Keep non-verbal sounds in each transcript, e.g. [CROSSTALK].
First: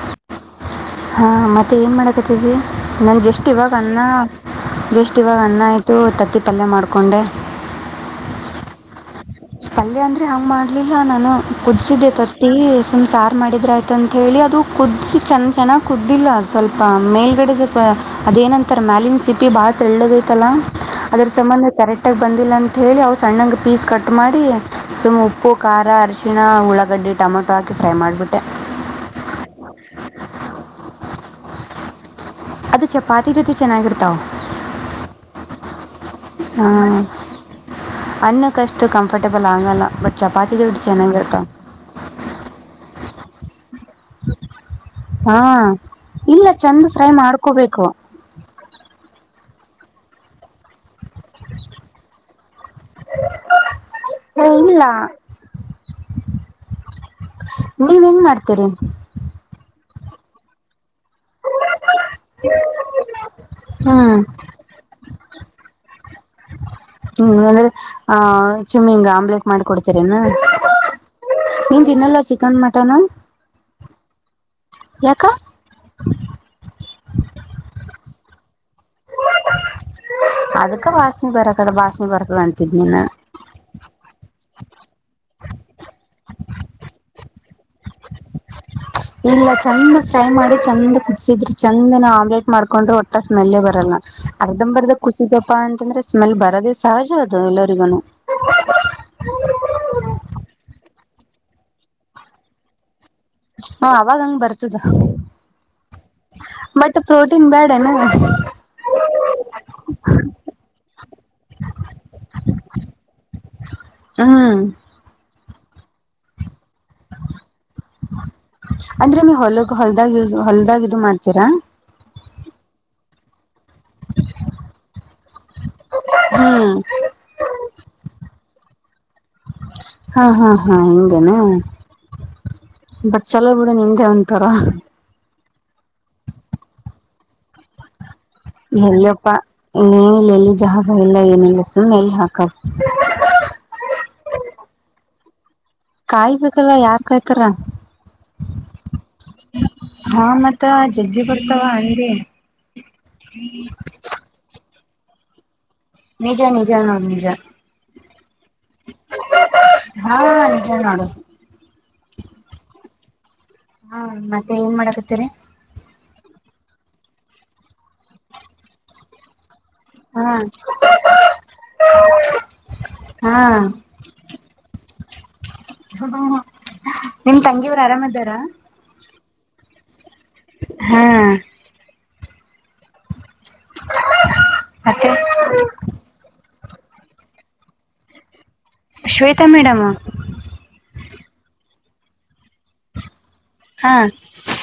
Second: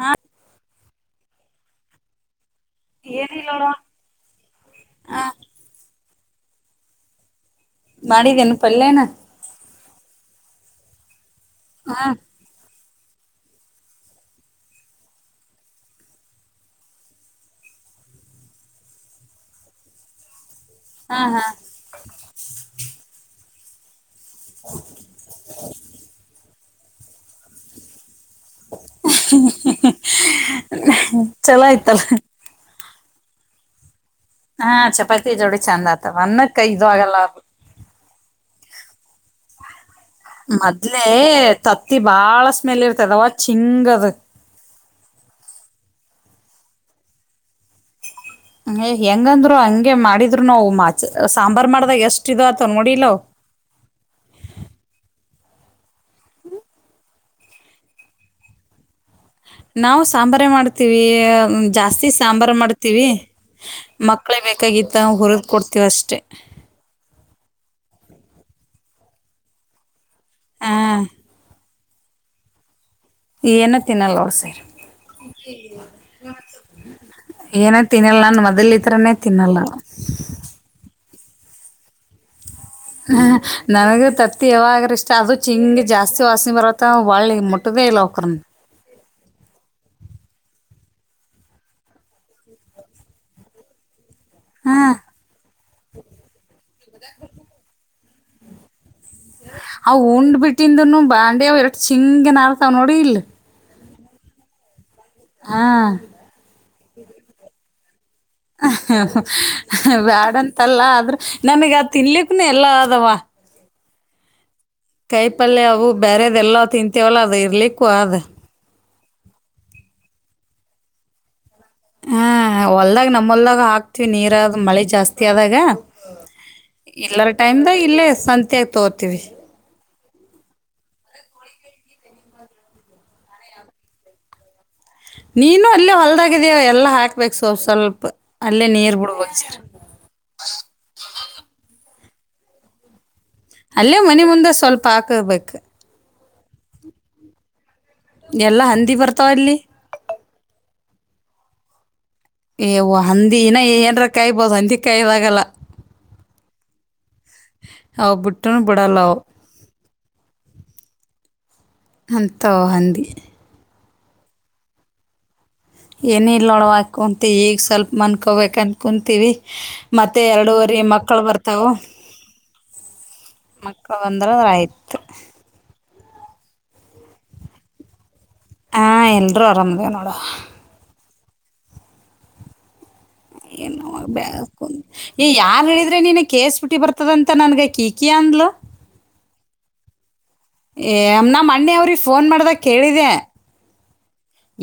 ಹಾ ಹಾ ಮತ್ತೆ ಏನ್ ಮಾಡಕತ್ತಿದಿಯ ನನ್ ಏನಿಲ್ಲ ಜಷ್ಟ್ ಇವಾಗ ನೋಡವ್ವ ಅನ್ನ ಜಷ್ಟ್ ಹ ಇವಾಗ ಅನ್ನ ಆಯ್ತು ತತ್ತಿ ಪ್ಪಲ್ಯ ಮಾಡ್ಕೊಂಡೆ ಮಾಡಿದ್ದೇನು ಪಲ್ಯನ ಪಲ್ಯ ಅಂದ್ರೆ ಹಂಗ್ ಮಾಡ್ಲಿಲ್ಲ ನಾನು ಹಾ ಕುದಸಿದ್ದೆ ತಟಿ ಸುಮ ಸಾರು ಮಾಡಿದ್ರ ಆಯ್ತುಂತೇಳಿ ಅದು ಕುಜ್ಜಿ ಚೆನ್ನ ಚೆನ್ನಾಗಿ ಕುದ್ದಿಲ್ಲ ಸ್ವಲ್ಪ ಮೇಲ್ಗಡೆ ಸ್ವಲ್ಪ ಅದೇನಂತಾರೆ ಮ್ಯಾಲಿನ್ ಸಿಪಿ ಭಾಳತ್ ಎಳ್ಳದೈತಲ್ಲ ಹಾ ಅದ್ರ ಹಾ ಸಂಬಂಧ ಕರೆಕ್ಟ್ ಆಗ ಬಂದಿಲ್ಲ ಅಂತ ಹೇಳಿ ಅವವು ಸಣ್ಣಂಗ ಪೀಸ್ ಕಟ್ ಮಾಡಿ ನಡಿ ಸುಮ್ಮನೆ ಉಪ್ಪು ಖಾರ ಅರ್ಶಿಣ ಉಳ್ಳಾಗಡ್ಡಿ ಟೊಮೊಟೊ ಹಾಕಿ ಫ್ರೈ ಮಾಡ್ಬಿಟ್ಟೆ ಚಲೋ ಆಯ್ತಲ್ಲ ಅದು ಚಪಾತಿ ಜೊತೆ ಚೆನ್ನಾಗಿರುತ್ತೆ ಹಾ ಚಪಾತಿ ಜೋಡಿ ಚೆಂದ ಆತವ ಅನ್ನಕ್ಕ ಇದು ಆಗಲ್ಲ ಇ ಕಂಫರ್ಟೆಬಲ್ ಆಗೋಲ್ಲ ಬಟ್ ಚಪಾತಿ ಜೋಡಿ ಮದ್ಲೆ ಚೆನ್ನಾಗಿರ್ತಾವ ತತ್ತಿ ಬಾಳ ಸ್ಮೆಲ್ ಇರ್ತದವ ಚಿಂಗ ಹಾ ಇಲ್ಲ ಚಂದ ಫ್ರೈ ಮಾಡ್ಕೋಬೇಕು ಏಯ್ ಹೆಂಗಂದ್ರು ಹಂಗೆ ಮಾಡಿದ್ರು ನಾವು ಮಾ ಸಾಂಬಾರ್ ಮಾಡ್ದಾಗ ಎಷ್ಟ ಇ ತೊ ನೋಡಿಲ್ಲ ಅವು ಇಲ್ಲ ಹ್ಮ ನೀವ್ ಹೆಂಗ ಮಾಡ್ತೀರಿ ನಾವು ಸಾಂಬಾರೆ ಮಾಡ್ತೀವಿ ಜಾಸ್ತಿ ಸಾಂಬಾರ್ ಮಾಡ್ತೀವಿ ಹ್ಮ್ ಮಕ್ಕಳೇ ಬೇಕಾಗಿತ್ತ ಹುರ ಕೊಡ್ತೀವಿ ಅಷ್ಟೇ ಹ್ಮ ಅಂದ್ರೆ ಆ ಚುಮಮ್ಮಿಂಗ ಆಮ್ಲೆಟ್ ಮಾಡ್ಕ ಕೊಡ್ತರ ಏನು ಹಾ ನಿವು ತಿನ್ನಲ್ಲ ಚಿಕನ್ ಮಟನ್ ಏನ ತಿನ್ನಲ್ಲ [UNINTELLIGIBLE] ಯಾಕ ಏನೇ ತಿನ್ನಲ್ಲ ನಾನ್ ಮೊದ್ಲತರನೆ ತಿನ್ನಲ್ಲ ಅದಕ್ಕೆ ವಾಸಣಿ ಪರಕದಾಸನಿ ಪರಕದೆ ಹ್ಮ ನನಗೆ ತತ್ತಿ ಯಾವಾಗ್ರ ಇಷ್ಟ ಅದು ಚಿಂಗ ಜಾಸ್ತಿ ವಾಸನೆ ಬರತ್ತ ಒಳಿ ಮುಟ್ಟದೇ ಇಲ್ಲ ಅವಕ್ರನ್ ಇಲ್ಲ ಚಂದ ಫ್ರ ಮಾಡಿ ಚಂದ ಕುದಸಿದ್ರರು ಚಂದನ ಆಮ್ಲೆಟ್ ಮಾಡ್ಕೊಂಡ್ರರು ಒಟ್ಟಾ ಸ್ಮೆಲ್ಲೇ ಬರಲ್ಲ ಹಾಂ ಅರ್ಧಂಬರ್ದ ಕುಸಿದಪ್ಪಾ ಅಂತಂದ್ರೆ ಸ್ಮೆಲ್ ಬರೋದೇ ಸಹಜ ಅದು ಎಲ್ಲರಿಗನು ಅವ ಉಂಡ್ ಬಿಟ್ಟಿಂದನು ಬಾಂಡೆ ಅವ್ ಎರಷ್ಟ ಚಿಂಗನ್ ಆರ್ತಾವ್ ನೋಡಿ ಇಲ್ ಹಾ ಅವಾಗ ಹಂಗ ಬರ್ತದ ಹಾ ಬಟ್ ಪ್ರೋಟೀನ್ ಬ್ಯಾಡನಾ ಹ ಬ್ಯಾಡಂತಲ್ಲ ಆದ್ರ ನನಗ ಅದು ತಿನ್ಲಿಕ್ಕನು ಎಲ್ಲ ಅದವ ಹ್ಮ್ ಕೈ ಪಲ್ಯ ಅವು ಬೇರೆದ್ಲ್ಲಾ ತಿಂತವಲ್ಲ ಅದು ಇರ್ಲಿಕ್ ಅಂದ್ರ ಹೊಲಗ ಹೊಲ್ದಾಗ ಹೊಲ್ದಾಗ ಇದು ಮಾಡ್ತೀರಾ ಹ ಹೊಲ್ದಾಗ್ ನಮ್ಮೊಲ್ದಾಗ ಹಾಕ ವಿ ನೀರ ಮಳೆ ಜಾಸ್ತಿ ಆದಾಗ ಹ್ಮ್ ಇಲ್ಲರ ಟೈಮ್ ದ ಇಲ್ಲೇ ತೋರ್ತೀವಿ ಹಾ ಹಾ ಹಾ ಹಿಂಗನಾ ಬಟ್ ಚಲೋ ಬಿಡ ನಿ ಉಂತಾರ ನೀನು ಅಲ್ಲೇ ಹೊಲ್ದಾಗಿದ್ಯ ಎಲ್ಲಾ ಹಾಕ್ಬೇಕು ಸ್ರರೋ ಸ್ವಲ್ಪ ಅಲ್ಲೇ ನೀರು ಹೇಳಲ್ಲಿಪ್ಪಾ ಬಿಡ್ಬೇಕು ಜರ ಇಲಿ ಜ ಎಲ್ಲ ಏನಲ್ಲ ಸುಮ್ಮನೆ ಎಲೆ ಹಾಕ ಅಲ್ಲೇ ಮನೆ ಮುಂದೆ ಸ್ವಲ್ಪ ಹಾಕಬೇಕು ಕಾಯ್ಬೇಕಲ್ಲ ಯಾರ್ ಕಾಯತಾರ ಎಲ್ಲಾ ಹಂದಿ ಬರ್ತಾವ ಅಲ್ಲಿ ಅತ್ತ ಜಬ್ಬ ಬರ್ತಾವ ಅಂದರೆ ಏವ ಹಂದಿನ ಏನ್ರ ಕಾಯಬೋದು ಹಂದಿ ಕಾಯದಾಗಲ್ಲ ನಿಜೆ ನಿಜೆ ನ ಹ ಬುಟ್ಟನು ಬಡಾ ಲಾಾವ ಹಾ ನಿಜ ನೋಡು ಅಂತಹಂದ ಹಾ ಮತ್ತೆ ಏನ್ ಮಾಡಕತ್ತೀರಿ ಏನ ಇಲ್ ನೋಡವ ಕುಂತ ಈಗ ಸ್ವಲ್ಪ ಮನ್ಕೊಬೇಕು ಅಂತ ಕುಂತೀವಿ ಮತ್ತೆ ಹಾ ಎರಡೂವರಿ ಮಕ್ಕಳ ಬರ್ತವು ಹಾ ಮಕ್ಕಳ ಬಂದ್ರಂದ ಆಯ್ತ್ ನಿಮ ತಂಗಿಯವ್ರು ಆರಾಮ ಇದಿದ್ದಾರೆ ಹಾ ಎಲ್ರುೂ ಆರಾಮದವ ನೋಡ ಹಾ ಏ ಬಳ್ಕ ಮತ್ತೆ ಯಾರ್ ಹೇಳಿದ್ರೆ ನೀನ ಕೇಸ್ಬಿಟ್ಟ ಹಟ್ಟಿ ಬರ್ತದಂತ ನನ್ಗೆ ಕಿಕಿ ಅಂದ್ಲಲು ಶ್ವೇತಾ ಮೇಡಮ ಏ ನಮ್ಮ ಅಣ್ಣೆ ಅವ್ರಿಗೆ ಫೋನ್ ಮಾಡ್ದಾಗ ಕೇಳಿದೆ ಹಾ.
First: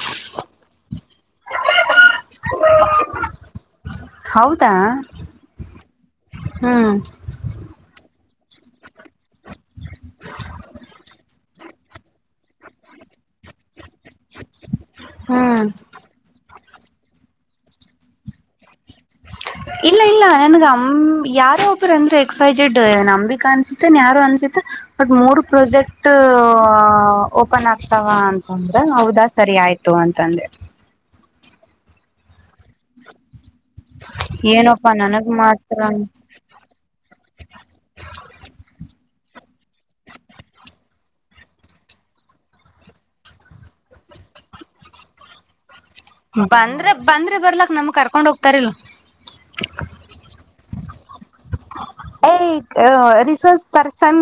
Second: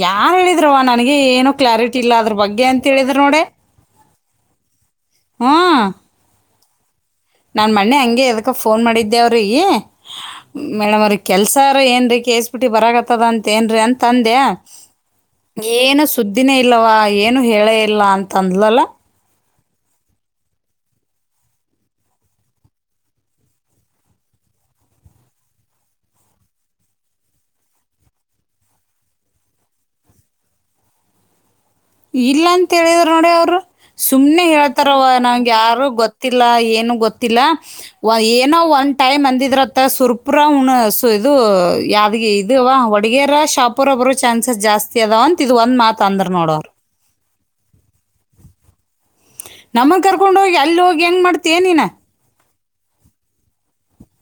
ಯಾರ್ ಹೇಳಿದ್ರವ ನನ್ಗೆ ಏನು ಕ್ಲಾರಿಟಿ ಇಲ್ಲ ಅದ್ರ ಬಗ್ಗೆ ಅಂತ ಹೇಳಿದ್ರ ನೋಡ. ಹೌದಾ. ಹ್ಮ. ಹ್ಮ್ ನಾನ್ ಮಣ್ಣೆ ಹಂಗೆ ಎದಕ್ಕ ಫೋನ್ ಮಾಡಿದ್ದ. ವ್ರೀ ಮೇಡಮ್ ಅವ್ರ ಕೆಲ್ಸಾರ ಏನ್ ರೀ ಕೇಸ್ ಪಿಟಿ ಬರತ್ತದ ಅಂತ ಏನ್ರೀ ಅಂತ. ಅಂದೆ ಹ್ಮ್ ಏನು ಸುದ್ದಿನೇ ಇಲ್ಲವಾ ಏನು ಹೇಳೇ ಇಲ್ಲ ಅಂತ ಅಂದ್ಲಲ್ಲ. ಇಲ್ಲ ಇಲ್ಲ ನನ್ಗ ಅಮ ಯಾರೋ ಒಬ್ಬರು ಅಂದ್ರೆ ಎಕ್ಸೈಟೆಡ್ ನಂಬಿಕ ಅನ್ಸತ್ತೇನ್ ಯಾರು ಅನ್ಸತ್ತ ಬಟ್ ಮೂರು ಪ್ರಾಜೆಕ್ಟ್ ಓಪನ್ ಆಗ್ತಾವ ಅಂತಂದ್ರೆ ಹೌದಾ ಸರಿ ಆಯ್ತು ಅಂತಂದೆ ಇಲ್ಲ ಅಂತೇಳಿದರು ನೋಡಿ ಅವರು ಸುಮ್ನೆ ಹೇಳ್ತಾರ ಏನಪ್ಪಾ ನನಗ್ ನಂ್ಗೆ ಯಾರು ಮಾಡ್ತಾರ ಗೊತ್ತಿಲ್ಲ ಏನು ಗೊತ್ತಿಲ್ಲ ಏನೋ ಒಂ ಟೈಮ್ ಅಂದಿದ್ರತ್ತ ಸುರ್ಪುರ ಸ ಇದು ಯಾವ್ ಇ ಹೊಡಗರ ಶಾಪರ ಒರು ಚಾನ್ಸಸ್ ಜಾಸ್ತಿ ಅದಾವ ಅಂತ ಇದ್ ಒಂದ್ ಮಾತ ಅಂದ್ರ ನೋಡ ಅವರು ಅಂದ್ರ ಬರ್ಲಕ್ಮ ನಮ್ಮಗ್ ಕರ್ಕೊಂಡ ಹೋಗಿ ಅಲ್ಲಿ ಹೋಗಿ ಹೆಂಗ್ ಮಾಡ್ತನಿನ. Resource person.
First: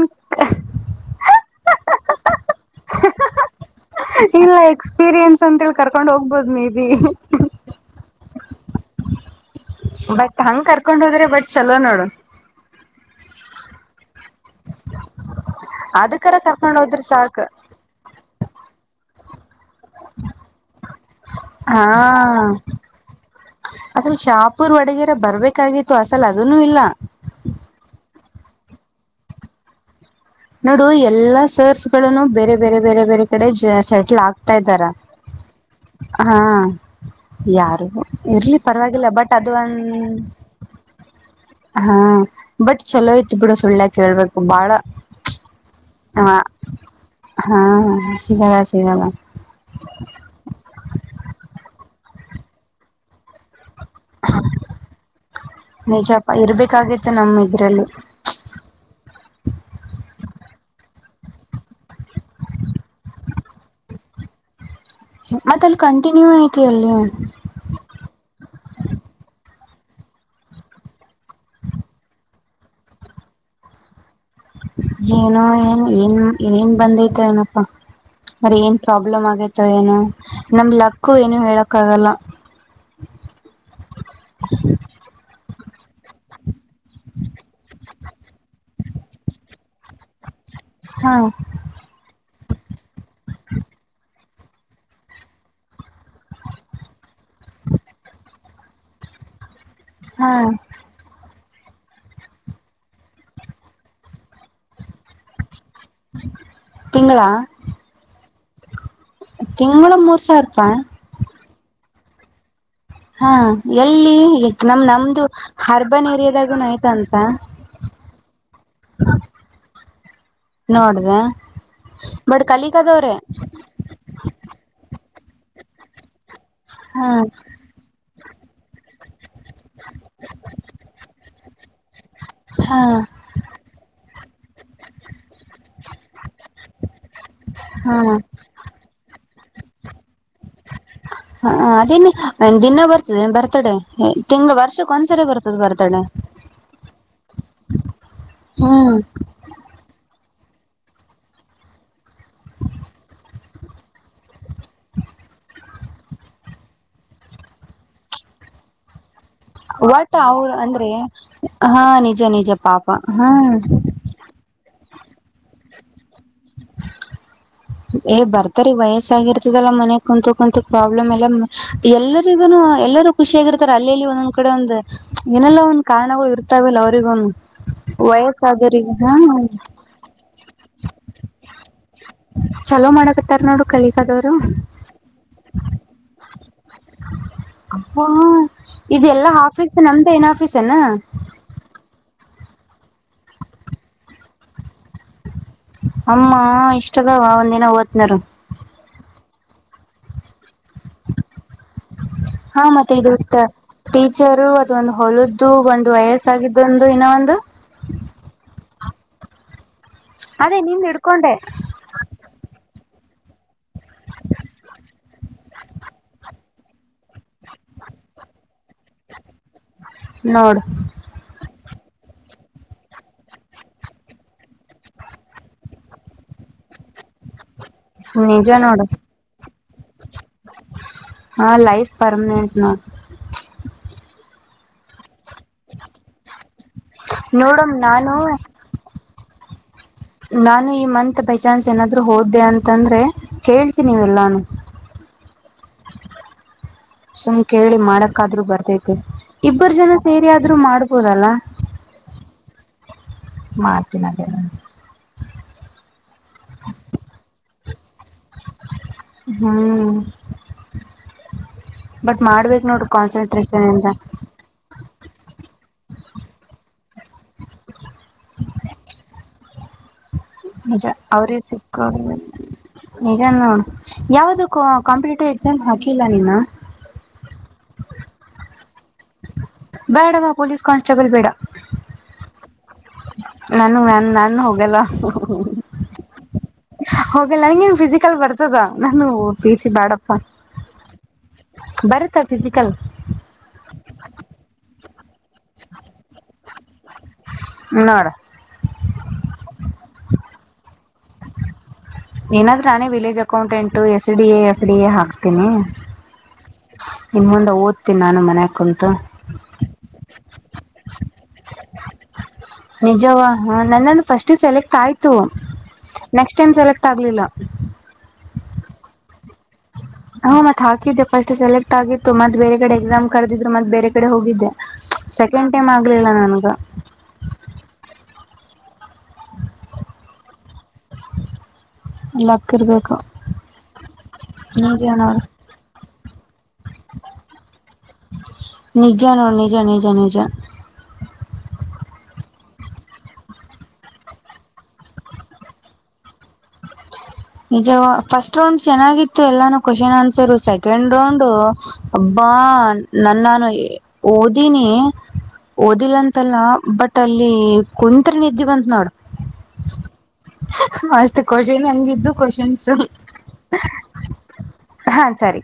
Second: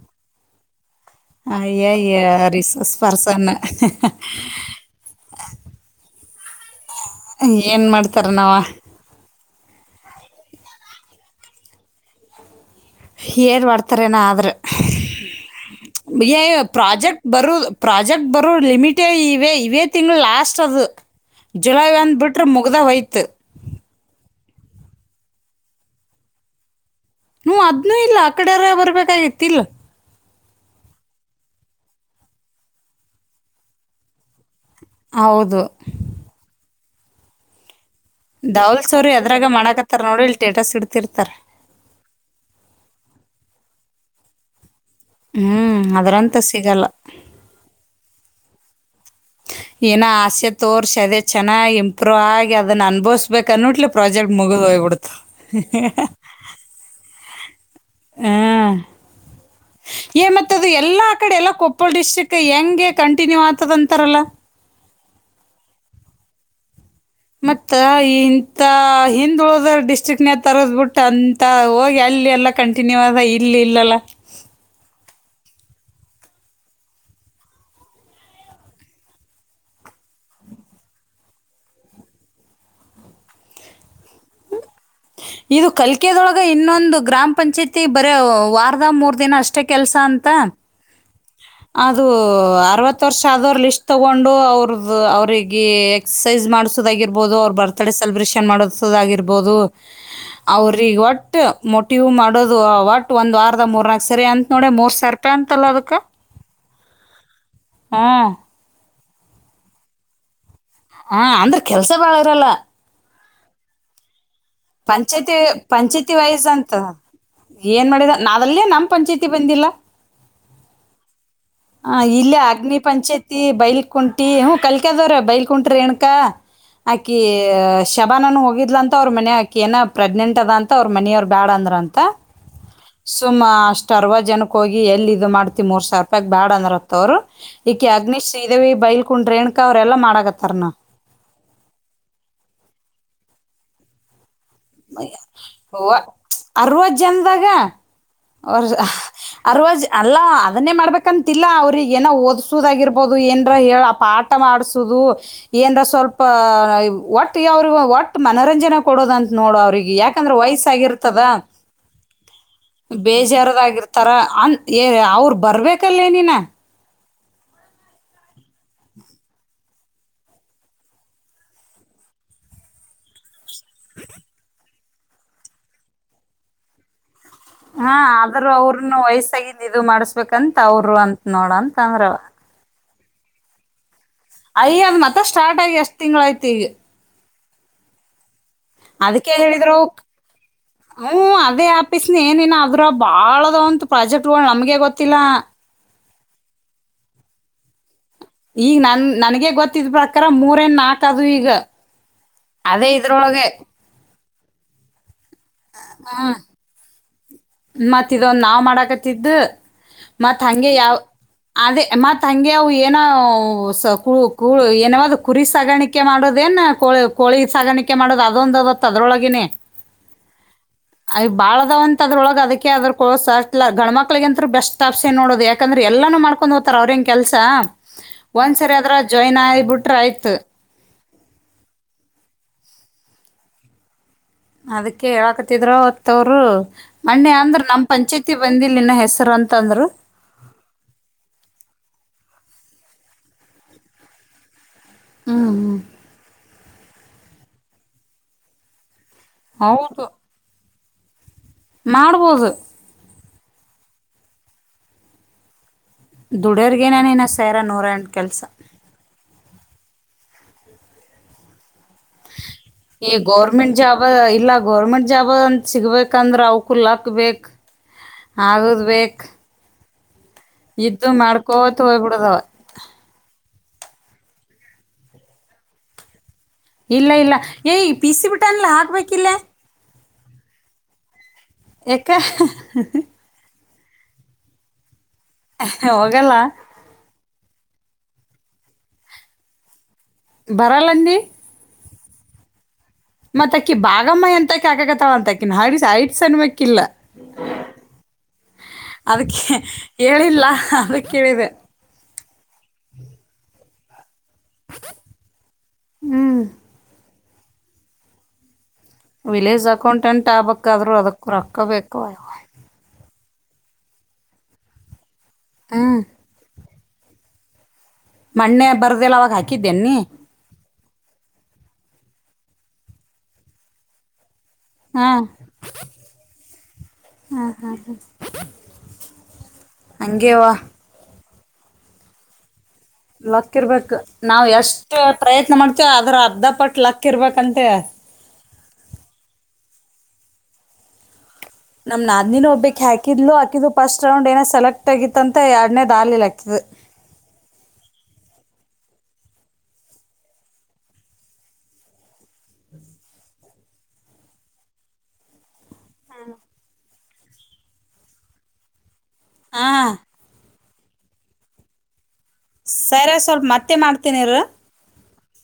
ಅಯ್ಯಯ್ಯ ರಿಸಸ್ ಪರ್ಸನ್ ಇಲ್ಲ ಎಕ್ಸ್ಪೀರಿಯನ್ಸ್ ಅಂತಿ ಕರ್ಕೊಂಡ್ ಹೋಗ್ಬೋದು ಏನ್ ಮಾಡ್ತಾರ ನಾವ ಬಟ್ ಹಂಗ್ ಕರ್ಕೊಂಡ್ ಹೋದ್ರಿ ಬಟ್ ಚಲೋ ನೋಡು. ಏನು ಮಾಡಡ್ತಾರೇನ ಆದ್ರೆ. ಅದಕರ ಕರ್ಕೊಂಡ್ ಹೋದ್ರ ಪ್ರಾಜೆಕ್ಟ್ ಸಾಕ್ ಬರ ಪ್ರಾಜೆಕ್ಟ್ ಬರ ಲಿಮಿಟೆ. ಇೇ ಇವೇ ತಿಂಗಳು ಲಾಸ್ಟ್ ಅದು ಹಾ ಜುಲೈ ಅಂದು್ ಬಿಟ್ರೆ ಮುಗ್ದ ಹೋಯ್ತು. ಪೂರ್ ಒಡಗರ ಬರ್ಬೇಕಾಗಿತ್ತು ಅಸಲ್ ಅದೂ ಇಲ್ಲ ನೂ ಅದ್ನೂ ಇಲ್ಲ ಆ ಕಡೆರ ಬರ್ಬೇಕಾಗಿತಿಲ್ ನೋಡು ಎಲ್ಲಾ ಸರ್ಸ್ ಗಳನು ಬೇರೆ ಬೇರೆ ಬೇರೆ ಬೇರೆ ಕಡೆ ಸೆಟ್ಲ್ ಆಗ್ತ ಹತಾ ಇದ್ದಾರ ಹೌದು ಹಾ ಯಾರು ಇರ್ಲಿ ಧವಲ್ ಪರವಾಗಿಲ್ಲ ಸೋರಿ ಬಟ್ ಅದ್ರಾಗ ಅದು ಒಂದು ಮಾಡಾಕತ್ತಾರ ನೋಡಿ ಇಲ್ಲಿ ಸ್ಟೇಟಸ್ ಇಡ್ತಿರ್ತಾರೆ ಹಾ ಬಟ್ ಚಲೋ ಇತ್ ಬಿಡ ಸುಳ್ಳ್ಯಕ್ ಹೇಳ್ಬೇಕು ಬಾಳ. ಹ್ಞೂ ಹ ಅದರಂತ ಸಿಗಲ್ಲ ಹಾ ಸಿಗ ಸಿ ಬ. ಏನೋ ಹಾಗೆ ಅದನ್ನ ಅನ್ಭವ್ಬೇಕು ಅನ್ಟ್ಲ. ನಿಜಪ ಇರ್ಬೇಕಾಗಿತ್ತು ನಮ್ಮ ಇದರಲ್ಲಿ. [INAUDIBLE] ಹ್ಞೂ ಏ ಮತ್ತ ಅದು ಎಲ್ಲಾ ಕಡೆ ಎಲ್ಲ ಕೊಪ್ಪಳ ಡಿಸ್ಟ್ರಿಕ್ ಹೆಂಗೆ ಕಂಟಿನ್ಯೂ ಆಗ್ತದ ಅಂತಾರಲ್ಲ. ಮತ್ತ ಅಲ್ಲಿ ಕಂಟಿನ್ಯೂ ಐತಿ ಅಲ್ಲಿ ಉಂಟ. ಮತ್ತ ಇಂತ ಹಿಂದ ಉಳದ ಡಿಸ್ಟ್ರಿಕ್ನ ತರದ್ಬಿಟ್ಟ ಅಂತ ಹೋಗಿ. ಲ್ಲಿ ಎಲ್ಲ ಕಂಟಿನ್ಯೂ ಅ ಇಲ್ಲಿ ಇಲ್ಲಲ್ಲ. ಏನೋ ಏನ್ ಏನ್ ಏನ್ ಬಂದೈತ ಏನಪ್ಪಾ. ಅ್ರ ಏನ್ ಪ್ರಾಬ್ಲಮ್ ಆಗೇತ ಏನು ನಮ್ ಲಕ್ಕು ಏನು ಹೇಳಕ್ ಆಗಲ್ಲ. ಹ್ಮ ಇದು ಕಲ್ಕದೊಳಗೆ ಇನ್ನೊಂದು ಗ್ರಾಮ ಪಂಚಾಯತಿ ಬರ ವಾರದ ಮೂರು ದಿನ ಅಷ್ಟೇ ಕೆಲಸ ಅಂತ. ಹಾ ಅ ಅರ್ ತೊಂಡ. ್ರ ಅವರಿಗೆ ಎಕ್ಸಸೈಸ್ ಮಾಡಸುದಾಗಿರ್ಬಹುದು ಅವ್ರ ಬರ್ತ್ಡೇ ಸೆಲೆಬ್ರೇಷನ್ ಮಾಡಾಗಿ. ಇರ್ಬೋದು ಹಾ ಅವ್ರಗ ಒಟ್ಟ. ಮೊಟಿವ್ ಮಾಡೋದು ಒಟ್ ಒಂದ್ ವಾರದ ಮೂರ್ನಾಾಕಕ್ ಸರಿ ಅಂತ ನೋ ಮೂರ್ ಸಿರ ರೂಪಾಯಿ ಅಂತಲ್ಲ ಅದಕ್. ತಿಂಗಳ ಹ್ಮ್. ತಿಂಗಳ ಮೂರುಸಾವರ್ಪ. ಹಾ ಅಂದ್ರೆ ಕೆಲ್ಸ ಬಾಳ ಇರಲ್ಲ. ಹಾ ಎಲ್ಲಿ ನಮ ನಮ್ದು ಪಂಚಾಯತಿ ಅರ್ಬನ್ ಪಂಚಾಯತಿ ವೈಸ್ ಏರಿಯಾದಾಗು ಆಯ್ತ ಅಂತ ಅದಲ್ಲೇ ನಮ್ಮ್ ಪಂಚಾಯತಿ ಬಂದಿಲ್ಲ ನೋಡ್ದ ಹ ಇಲ್ಲ ಬಟ್ ಅಗ್ನಿ ಕಲಿಕದವ್ರೆ ಪಂಚಾಯ್ತಿ ಬೈಲ್ ಕುಂಟಿ ಹೂ ಕಲ್ಕ್ಯದವ್ರ ಬೈಲ್ ಕುಂಟ್ರಿ ಎಣಕಾ ಹಾ ಆಕಿ್ ಶಬಾನನು ಹೋಗಿದ್ಲ ಅಂತ ಅವ್ರ ಮನ ಆಾಕಿ ಏನ ಪ್ರೆಗ್ನೆಂಟ್ ಅದ ಅಂತ ಅವ್ರ ಮನೆಯವರು ಬ್ಯಾಡ ಅಂದ್ರಂತ ಹಾ ಸುಮ ಅಷ್ಟ್ ಅ ಜನಕ್ಕೆ ಹೋಗಿ ಎಲ್ಲಿ ಇ ಮಾಡ್ತಿ ಮೂರ್ ಸಾವಿರ ಬ್ಯಾಡ ಅಂದರತ್ತತ್ ಅವ್ರು ಈಕ ಹಾ ಅಗ್ನಿಶ್ ಇದ ಬೈಲಿ ಹಕ ಕುೊಂಡ್ರ ರೇಣುಕಾ ಅವ್ರೆಲ್ಲ ಮಾಡಕತ್ತಾರನ ಹ ಅದನ್ನ ದಿನ ಬರ್ತದೆ ಬರ್ತಾಡೆ ತಿಂಗ್ಳ ವರ್ಷಕ್ಕ ಒಂದ್ಸರಿ ಬರ್ತದ ಬರ್ತಡೆ ಹ್ಮ್ ಅವಾಜ್ ಅಲ್ಲ ಅದನ್ನೇ ಮಾಡ್ಬೇಕಂತಲ್ಲ ಅವ್ರಿಗೆ ಏನೋ ಓದಸುದಾಗಿರ್ಬಹುದು ಏನರ ಪಾಠವಾಡಸುದು ಏನರ [UNINTELLIGIBLE] ಸ್ವಲ್ಪ ಒಟ್ಟು ಯಾವರು ಒಟ್ಟು ಮನೋರಂಜನೆ ಕೊಡೋದಂತ ನೋಡ ಅವ್ರಿಗೆ ಒಟ್ ಯಾಕಂದ್ರೆ ಅವ್ರ ಅಂದ್ರೆ ವಯಸ್ಸಾಗಿರ್ತದ ಹಾ ನಿಜ ನಿಜ ಪಾಪ ಹ್ಮ್ ಬೇಜಾರದಾಗಿರ್ತಾರ [UNINTELLIGIBLE] ಏ ಅವ್ರು ಬರ್ಬೇಕಲ್ಲೇ ನಿನ ಏ ಬರ್ತರಿ ವಯಸ್ಸಾಗಿರ್ತದಲ್ಲಾ ಮನೆ ಕುಂತು ಕುಂತು ಪ್ರಾಬ್ಲಮ್ ಎಲ್ಲ ಎಲ್ಲರಿಗುನು ಎಲ್ಲರೂ ಖುಷಿಯಗಿರ್ತಾರೆ ಅಲ್ಲಿಲ್ಲಿ ಒಂದೊಂದ್ ಕಡೆ ಒಂದ್ ಏನೆಲ್ಲಾ ಒಂದ್ ಕಾರಣಗಳು ಇರ್ತಾವಿಲ್ಲ ಅವರಿಗುನು ಹಾ ಆದ್ರೂ ಅವ್ರನು ವಯಸ್ಸಾಗಿ ಇದು ಮಾಡಸ್ಬೇಕಂತ ಅವರು ಅಂತತ್ ನೋಡಂತ [UNINTELLIGIBLE] [UNINTELLIGIBLE] ಮಾಡಕತ್ತಾರ ನೋಡು ಕಲಿ [UNINTELLIGIBLE] ಮತ್ತ ಸ್ಟಾರ್ಟ್ ಆಗಿ ಎಷ್ಟ್ ತಿಂಗಳಾಯ್ತು ಈಗ [UNINTELLIGIBLE] ಇದೆಲ್ಲಾ ಅದಕ್ಕೆ ಆಫೀಸ್ ಹೇಳಿದ್ರು ನಮ್ದ ಏನ್ ಆಫೀಸ್ [UNINTELLIGIBLE] ಅಪ್ಪಸ್ನ ಏನನ್ ಅದ್ರ ಬಾಳ [UNINTELLIGIBLE] ಒಂತತ್ ಪ್ರಾಜೆಕ್ಟ್ಗಳು ನಮ್ಗೆ ಗೊತ್ತಿಲ್ಲಾ ಅಮ್ಮ ಇಷ್ಟದವ ಒಂದ್ ದಿನ ಓತಿನಿರು ಈಗ ನನ್ ನನ್ಗೆ ಗೊತ್ತಿದ ಪ್ರಕಾರ [UNINTELLIGIBLE] [UNINTELLIGIBLE] ನಾಕದು ಈಗ ಅದೇ ಇದ್ರೊಳಗೆ [UNINTELLIGIBLE] ಅದು ಒಂದು ಹೊಲ್ದು ಒಂದು ವಯಸ್ಸಾಗಿದ್ದ ಒಂದು ಇನ ಒಂದು ಮತ್ ಇದ ಒಂದ ನಾವ್ ಮಾಡಾಕತ್ತಿದ್ದು ಮತ್ ಅದೇ ಹಂಗೆ ನಿಂದ ಯಾವ ಹಿಡ್ಕೊಂಡೆ ಅದೇ ಮತ್ ಹಂಗೆ [UNINTELLIGIBLE] ಏನೋ [UNINTELLIGIBLE] ಕುರಿ ಸಾಗಾಣಿಕೆ ಮಾಡೋದ್ ಏನ ಕೋಳೆ [UNINTELLIGIBLE] ಕೋಳಿ ಸಾಗಾಣಿಕೆ ಮಾಡೋದು ಅದೊಂದತ್ತು ಅದ್ರೊಳಗಿನೇ ನೋಡು ಅಯ್ [UNINTELLIGIBLE] [UNINTELLIGIBLE] ಅದ್ರೊಳಗ್ ಅದಕ್ಕೆ [UNINTELLIGIBLE] ಗಣ ಮಕ್ಳಗ ಅಂತರು ಬೆಸ್ಟ್ ಆಪ್ಷನ್ ನೋಡುದು ಯಾಕಂದ್ರ ಎಲ್ಲೂ ಮಾಡ್ಕೊಂಡ್ ಹೊತರ ಅವ್ರ [UNINTELLIGIBLE] ಕೆಲ್ಸಾ ನಿಜ ಒಂದ್ಸರಿ ನೋಡು ಅದ್ರ ಜಾಯಿನ್ ಆಗಬಿಟ್ರ ಆಯ್ತು ಹಾ ಲೈಫ್ ಪರ್ಮನೆಂಟ್ [UNINTELLIGIBLE] ಅದಕ್ಕೆ ಹಾಳಕತಿದ್ರೂ [UNINTELLIGIBLE] ಅಂದ್ರ ನೋಡಮ್ ನಮ್ ನಾನು ಪಂಚಾಯತಿ ಬಂದಿಲ್ಲ ಇನ್ನ [UNINTELLIGIBLE] [UNINTELLIGIBLE] ಅಂತಂದ್ರು ನಾನು ಈ ಮಂತ್ ಬೈ ಚಾನ್ಸ್ ಏನಾದ್ರು ಹೋದ್ದೆ ಅಂತಂದ್ರೆ ಕೇಳ್ತೀನಿವೆಲ್ಲಾನು ಹ್ಮ್ ಹ್ಮ್ ಸುಮ್ ಕೇಳಿ ಮಾಡಕ್ಕಾದ್ರು ಬರ್ದೈತೆ ಇಬ್ಬರು ಜನ ಹೌದು ಸೇರಿ ಅದ್ರು ಮಾಡ್ಬೋದಲ್ಲ ಮಾಡ್ಬೋದು [UNINTELLIGIBLE] ದುಡ್ಯೋರ್ಗ [UNINTELLIGIBLE] ನೂರ [UNINTELLIGIBLE] ಹ್ಮ್ ಬಟ್ ಮಾಡ್ಬೇಕ್ ನೋಡ್ರಿ ಈ ಕಾನ್ಸಂಟ್ರೇಷನ್ ಗೌರ್ಮೆಂಟ್ ಇಂದ ಜಾಬ್ ಇಲ್ಲ ಗೌರ್ಮೆಂಟ್ ಜಾಬ ಅಂತ ಸಿಗ್ಬೇಕ್ ಯಕಂದ್ರ ಅವಕು ಲಕ್ ಬೇಕು ಆಗದ್ ಬೇಕು ನಿಜ ಇದ್ದು [UNINTELLIGIBLE] ಮಾಡ್ಕೋತ ಹೋಗ್ಬಿಡೋದವ ನಿಜ [UNINTELLIGIBLE] ಯಾವುದು ಕಾಂಪಿಟೇಟಿವ್ ಎಕ್ಸಾಮ್ ಹಾಕಿಲ್ಲ ನಿನು ಇಲ್ಲ ಇಲ್ಲ ಏ ಪೀಸಿಬಿಟ್ಟನ್ಲ ಹಾಕ್ಬೇಕಿಲ್ಲ ಬೇಡವಾ ಪೊಲೀಸ್ ಕಾನ್ಸ್ಟೇಬಲ್ ಬೇಡ ಏಕೆ [UNINTELLIGIBLE] ನಾನು ನಾನ್ ನಾನು ಹೋಗಲ್ಲ [UNINTELLIGIBLE] [UNINTELLIGIBLE] ಹೋಗಲ್ಲ ನಂಗೇನ್ ಫಿಸಿಕಲ್ ಬರ್ತದ ನಾನು ಪಿಸಿ ಬ್ಯಾಡಪ್ಪ ಬರಲ್ಲಂದಿ ಬರುತ್ತಾ ಫಿಸಿಕಲ್ ಮತ್ತ ಅಕ್ಕಿ ಬಾಗಮ್ಮ ಎಂತಕಿ [UNINTELLIGIBLE] ನೋಡ ಅದಕ್ಕೆ ಹೇಳಿಲ್ಲ ಅದಕ್ಕೆೇಳಿದೆ ಏನಾದ್ರೂ ನಾನೇ ವಿಲೇಜ್ ಅಕೌಂಟೆಂಟ್ [UNINTELLIGIBLE] [UNINTELLIGIBLE] ಹಾಕಸ್ತೀನಿ ಹ್ಮ್ ಇನ್ ಮುಂದ ಓದ್ತೀನಿ ನಾನು ಮನ್ಯಾಗ್ ಕುಂತ್ ವಿಲೇಜ್ ಅಕೌಂಟೆಂಟ್ ಆಗ್ಬಕ್ ಆದ್ರು ಅದಕ್ಕೆ ರೊಕ್ಕ ಬೇಕ [UNINTELLIGIBLE] ಹ ನನ್ನಂದು ಫಸ್ಟ್ ಸೆಲೆಕ್ಟ್ ಆಯ್ತು ಹ್ಮ್ ನೆಕ್ಸ್ಟ್ ಟೈಮ್ ಸೆಲೆಕ್ಟ್ ಆಗ್ಲಿಲ್ಲ. ಮನ್ನೇ ಬರ್ದಿಲ್ಲ ಅವಾಗ್ ಹಾ ಹಾ ಮತ್ತ ಹಾಕಿದ್ದೆ ಫಸ್ಟ್ ಸೆಲೆಕ್ಟ್ ಆಗಿತ್ತ್ ಮತ್ತ ಬೇರೆ ಕಡೆ ಎಕ್ಸಾಮ್ ಕರೆದಿದ್ರು ಮತ್ತ ಬೇರೆ ಕಡೆ ಹೋಗಿದ್ದೆ. ಹಾ ಸಕೆಂಡ್ ಟೈಮ್ ಆಗ್ಲಿಲ್ಲ ನನಗ್. ಅಂಗೆವಾ ಲಕ್ ಇರಬೇಕು. ಲಕ್ ಇರ್ಬೇಕ ನಾವ್ ಎಷ್ಟು ನೋಡ ಪ್ರಯತ್ನ ಮಾಡ್ತೇವ ಅದರ್ ಅರ್ಧ ಪಟ್ಟ ಲಕ್ಕ್ ಇರ್ಬೇಕಂತೆ. ನಿಜಾನ ನಿಜ ನಿಜಾನ. ನಮ್ ನಾದ್ನಿನು ಒಬ್ಬಕ್ಕಿ ಹಾಕಿದ್ಲು ಆಕಿದು ಫಸ್ಟ್ ರೌಂಡ್ ಏನ ಸೆಲೆಕ್ಟ್ ಆಗಿತ್ತಂತ ಯಾಡನೆದ್ ಆಗ್ಲಿಲ್ಲ ಅಕ್ಕಿದು. ನಿಜ ಫಸ್ಟ್ ರೌಂಡ್ ಚೆನ್ನಾಗಿತ್ತು ಎಲ್ಲಾನು ಕ್ವಷನ್ ಆನ್ಸರ್ ಸೆಕೆಂಡ್ ರೌಂಡು ಅಬ್ಬಾ ಅಬ್ಭಾ ನನ್ನಾನ ಓದೀನಿ ಓದಿಲ್ಲ ಅಂತಲ್ಲ ಬಟ್ ಅಲ್ಲಿ ಕುತ್ರಿ ನಿದ್ದಿ ಬಂತ್ ನೋಡ್. ಹಾ ಅಷ್ಟ ಕ್ವಷನ್ ಹಂಗಿದ್ದು ಕ್ವಷನ್ಸು. ಸರಿ ಸ್ವಲ್ಪ ಮತ್ತೆ ಮಾಡ್ತೀನಿರು. ಸರಿ